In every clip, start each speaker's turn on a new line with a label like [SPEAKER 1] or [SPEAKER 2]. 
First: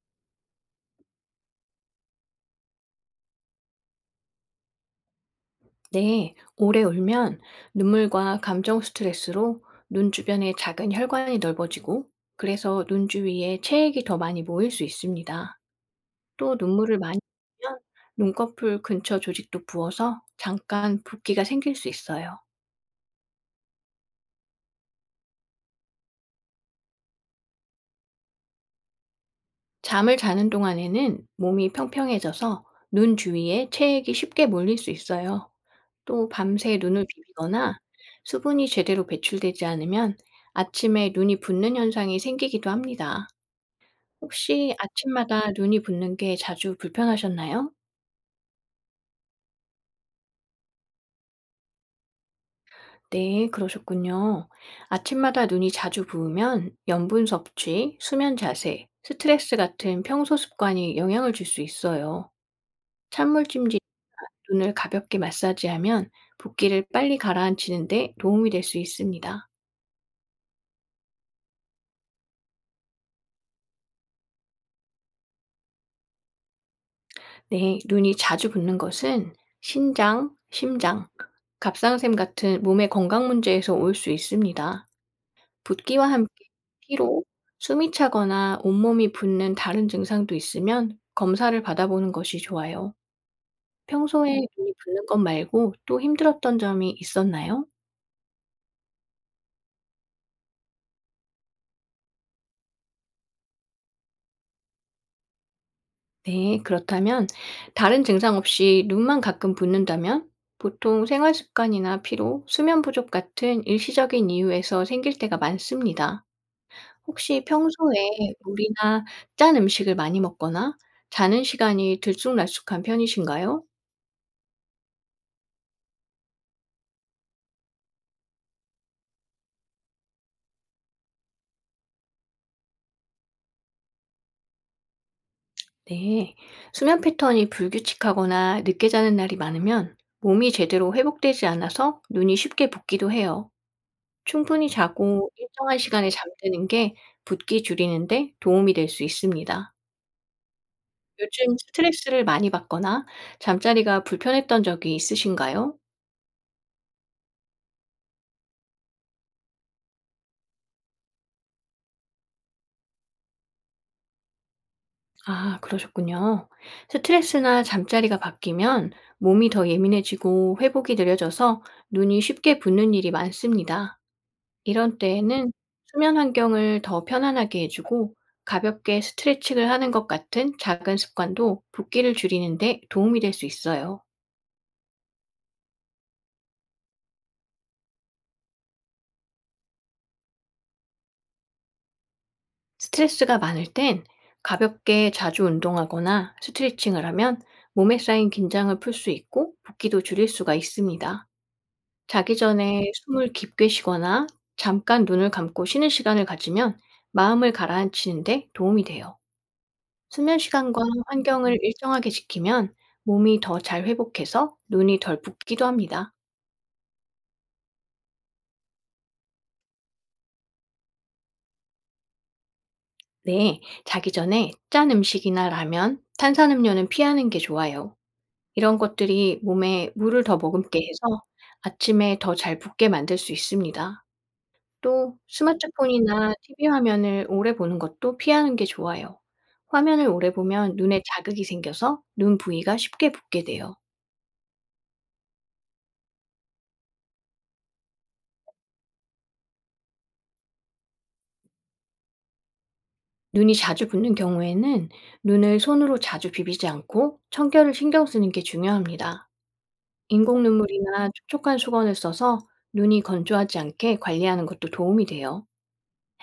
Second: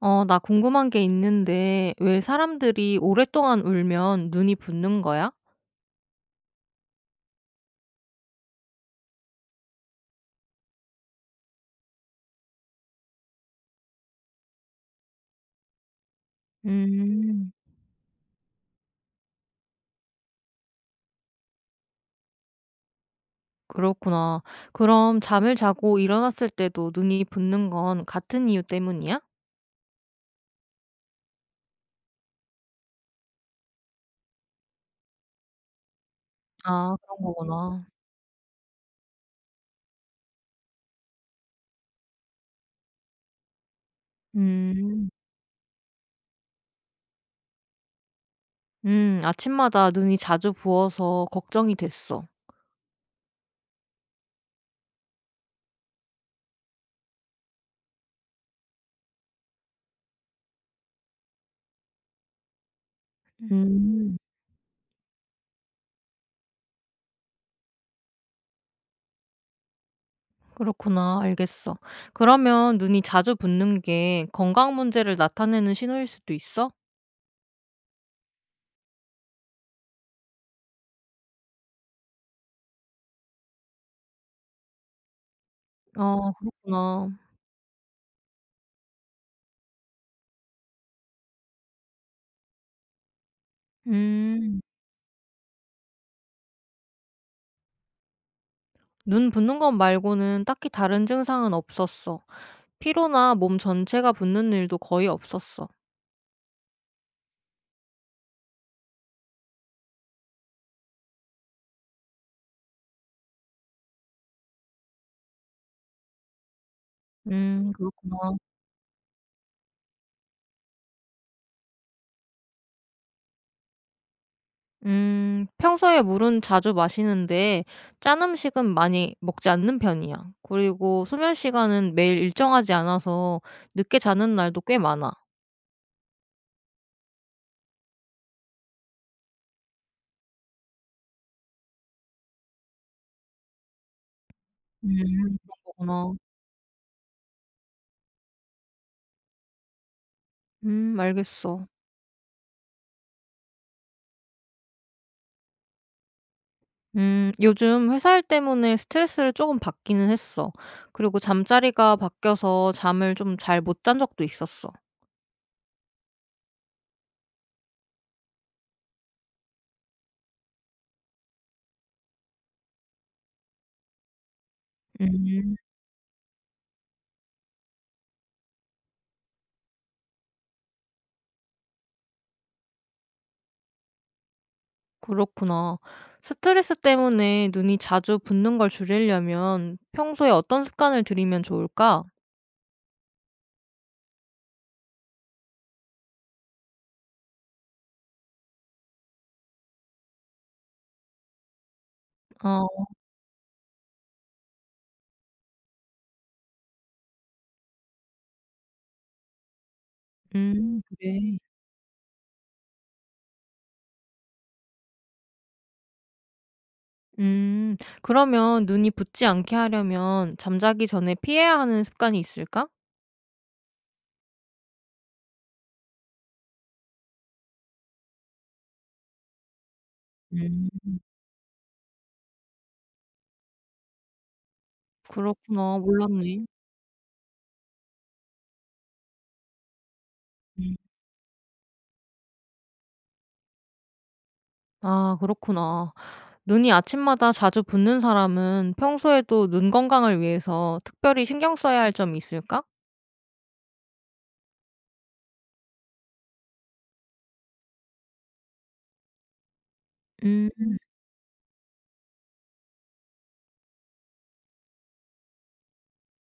[SPEAKER 1] 나 궁금한 게 있는데, 왜 사람들이 오랫동안 울면 눈이 붓는 거야?
[SPEAKER 2] 네, 오래 울면 눈물과 감정 스트레스로 눈 주변의 작은 혈관이 넓어지고, 그래서 눈 주위에 체액이 더 많이 모일 수 있습니다. 또 눈물을 많이
[SPEAKER 1] 음,
[SPEAKER 2] 흘리면 눈꺼풀 근처 조직도 부어서 잠깐 붓기가 생길 수 있어요.
[SPEAKER 1] 그렇구나. 그럼 잠을 자고 일어났을 때도 눈이 붓는 건 같은 이유 때문이야?
[SPEAKER 2] 잠을 자는 동안에는 몸이 평평해져서 눈 주위에 체액이 쉽게 몰릴 수 있어요. 또 밤새
[SPEAKER 1] 아,
[SPEAKER 2] 눈을
[SPEAKER 1] 그런
[SPEAKER 2] 비비거나
[SPEAKER 1] 거구나.
[SPEAKER 2] 수분이 제대로 배출되지 않으면 아침에 눈이 붓는 현상이 생기기도 합니다. 혹시
[SPEAKER 1] 음,
[SPEAKER 2] 아침마다 눈이 붓는 게 자주 불편하셨나요?
[SPEAKER 1] 아침마다 눈이 자주 부어서 걱정이 됐어.
[SPEAKER 2] 네, 그러셨군요. 아침마다 눈이 자주 부으면 염분 섭취, 수면 자세, 스트레스 같은 평소 습관이 영향을 줄 수 있어요. 찬물
[SPEAKER 1] 음.
[SPEAKER 2] 찜질이나 눈을 가볍게 마사지하면 붓기를 빨리 가라앉히는데 도움이 될 수 있습니다.
[SPEAKER 1] 그렇구나. 알겠어. 그러면 눈이 자주 붓는 게 건강 문제를 나타내는 신호일 수도 있어?
[SPEAKER 2] 네, 눈이 자주 붓는 것은 신장, 심장, 갑상샘 같은 몸의 건강 문제에서 올 수 있습니다. 붓기와
[SPEAKER 1] 아,
[SPEAKER 2] 함께
[SPEAKER 1] 그렇구나.
[SPEAKER 2] 피로, 숨이 차거나 온몸이 붓는 다른 증상도 있으면 검사를 받아보는 것이 좋아요. 평소에
[SPEAKER 1] 음.
[SPEAKER 2] 눈이 붓는 것 말고 또 힘들었던 점이 있었나요?
[SPEAKER 1] 눈 붓는 것 말고는 딱히 다른 증상은 없었어. 피로나 몸 전체가 붓는 일도 거의 없었어.
[SPEAKER 2] 네, 그렇다면 다른 증상 없이 눈만 가끔 붓는다면 보통 생활 습관이나 피로, 수면 부족 같은 일시적인 이유에서 생길 때가 많습니다. 혹시 평소에
[SPEAKER 1] 그렇구나.
[SPEAKER 2] 물이나 짠 음식을 많이 먹거나 자는 시간이 들쑥날쑥한 편이신가요?
[SPEAKER 1] 평소에 물은 자주 마시는데 짠 음식은 많이 먹지 않는 편이야. 그리고 수면 시간은 매일 일정하지 않아서 늦게 자는 날도 꽤 많아.
[SPEAKER 2] 네. 수면 패턴이 불규칙하거나 늦게 자는 날이 많으면 몸이 제대로 회복되지 않아서 눈이 쉽게 붓기도 해요. 충분히
[SPEAKER 1] 음,
[SPEAKER 2] 자고
[SPEAKER 1] 그런
[SPEAKER 2] 일정한 시간에
[SPEAKER 1] 거구나.
[SPEAKER 2] 잠드는 게 붓기 줄이는데 도움이 될 수 있습니다. 요즘
[SPEAKER 1] 알겠어.
[SPEAKER 2] 스트레스를 많이 받거나 잠자리가 불편했던 적이 있으신가요?
[SPEAKER 1] 요즘 회사 일 때문에 스트레스를 조금 받기는 했어. 그리고 잠자리가 바뀌어서 잠을 좀 잘 못 잔 적도 있었어.
[SPEAKER 2] 아, 그러셨군요. 스트레스나 잠자리가 바뀌면 몸이 더 예민해지고 회복이 느려져서 눈이 쉽게 붓는 일이 많습니다. 이런 때에는
[SPEAKER 1] 음
[SPEAKER 2] 수면 환경을 더 편안하게 해주고 가볍게 스트레칭을 하는 것 같은 작은 습관도 붓기를 줄이는데 도움이 될 수 있어요.
[SPEAKER 1] 그렇구나. 스트레스 때문에 눈이 자주 붓는 걸 줄이려면 평소에 어떤 습관을 들이면 좋을까?
[SPEAKER 2] 스트레스가 많을 땐 가볍게 자주 운동하거나 스트레칭을 하면 몸에 쌓인 긴장을 풀 수 있고 붓기도 줄일 수가 있습니다. 자기
[SPEAKER 1] 어
[SPEAKER 2] 전에 숨을 깊게 쉬거나 잠깐 눈을 감고 쉬는 시간을 가지면 마음을 가라앉히는데 도움이 돼요. 수면 시간과
[SPEAKER 1] 그래.
[SPEAKER 2] 환경을 일정하게 지키면 몸이 더 잘 회복해서 눈이 덜 붓기도 합니다.
[SPEAKER 1] 그러면 눈이 붓지 않게 하려면 잠자기 전에 피해야 하는 습관이 있을까?
[SPEAKER 2] 네, 자기 전에 짠 음식이나 라면, 탄산음료는 피하는 게 좋아요. 이런 것들이 몸에 물을 더 머금게
[SPEAKER 1] 음
[SPEAKER 2] 해서 아침에 더 잘 붓게 만들 수 있습니다. 또
[SPEAKER 1] 그렇구나.
[SPEAKER 2] 스마트폰이나
[SPEAKER 1] 몰랐네.
[SPEAKER 2] TV 화면을 오래 보는 것도 피하는 게 좋아요. 화면을 오래
[SPEAKER 1] 음.
[SPEAKER 2] 보면 눈에 자극이 생겨서 눈 부위가 쉽게 붓게 돼요.
[SPEAKER 1] 아 그렇구나. 눈이 아침마다 자주 붓는 사람은 평소에도 눈 건강을 위해서 특별히 신경 써야 할 점이 있을까?
[SPEAKER 2] 눈이 자주 붓는 경우에는 눈을 손으로 자주 비비지 않고 청결을 신경 쓰는 게 중요합니다. 인공
[SPEAKER 1] 음.
[SPEAKER 2] 눈물이나 촉촉한 수건을 써서 눈이 건조하지 않게 관리하는 것도 도움이 돼요.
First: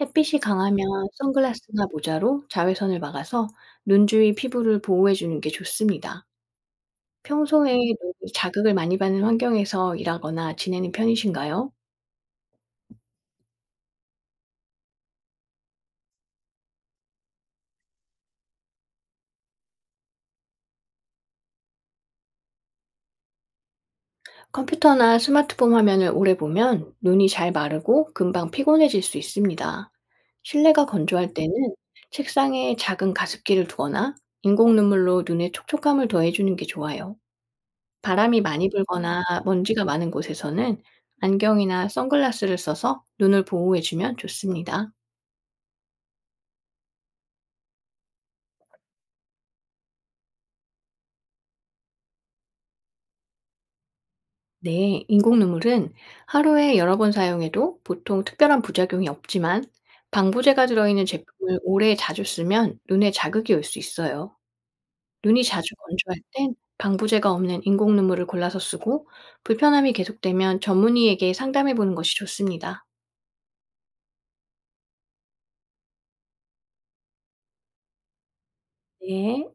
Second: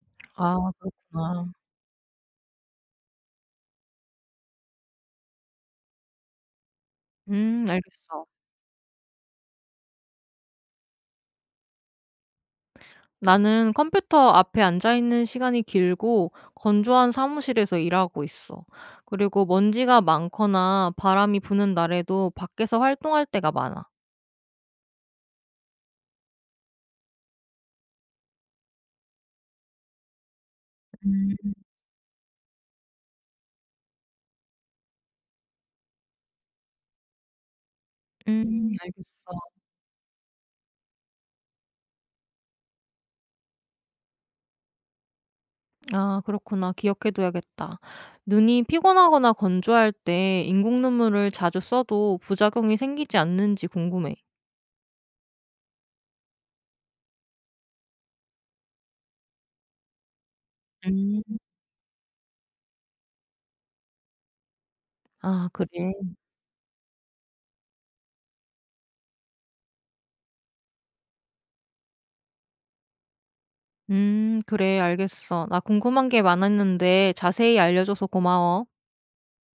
[SPEAKER 2] 햇빛이
[SPEAKER 1] 아
[SPEAKER 2] 강하면
[SPEAKER 1] 그렇구나.
[SPEAKER 2] 선글라스나 모자로 자외선을 막아서 눈 주위 피부를 보호해 주는 게 좋습니다. 평소에
[SPEAKER 1] 알겠어.
[SPEAKER 2] 눈이 자극을 많이 받는 환경에서 일하거나 지내는 편이신가요?
[SPEAKER 1] 나는 컴퓨터 앞에 앉아 있는 시간이 길고 건조한 사무실에서 일하고 있어. 그리고 먼지가 많거나 바람이 부는 날에도 밖에서 활동할 때가 많아.
[SPEAKER 2] 컴퓨터나 스마트폰 화면을 오래 보면 눈이 잘 마르고 금방 피곤해질 수 있습니다. 실내가
[SPEAKER 1] 음,
[SPEAKER 2] 건조할 때는 책상에 작은 가습기를 두거나 인공 눈물로 눈에 촉촉함을 더해주는 게 좋아요. 바람이
[SPEAKER 1] 음,
[SPEAKER 2] 많이
[SPEAKER 1] 알겠어.
[SPEAKER 2] 불거나 먼지가 많은 곳에서는 안경이나 선글라스를 써서 눈을 보호해주면 좋습니다.
[SPEAKER 1] 아, 그렇구나. 기억해둬야겠다. 눈이 피곤하거나 건조할 때 인공 눈물을 자주 써도 부작용이 생기지 않는지 궁금해.
[SPEAKER 2] 네, 인공 눈물은 하루에 여러 번 사용해도 보통 특별한 부작용이 없지만 방부제가 들어있는
[SPEAKER 1] 음,
[SPEAKER 2] 제품을 오래 자주 쓰면 눈에 자극이 올 수 있어요. 눈이
[SPEAKER 1] 아,
[SPEAKER 2] 자주
[SPEAKER 1] 그래.
[SPEAKER 2] 건조할 땐 방부제가 없는 인공 눈물을 골라서 쓰고 불편함이 계속되면 전문의에게 상담해 보는 것이 좋습니다.
[SPEAKER 1] 그래. 알겠어. 나 궁금한 게 많았는데 자세히 알려줘서 고마워.
[SPEAKER 2] 네.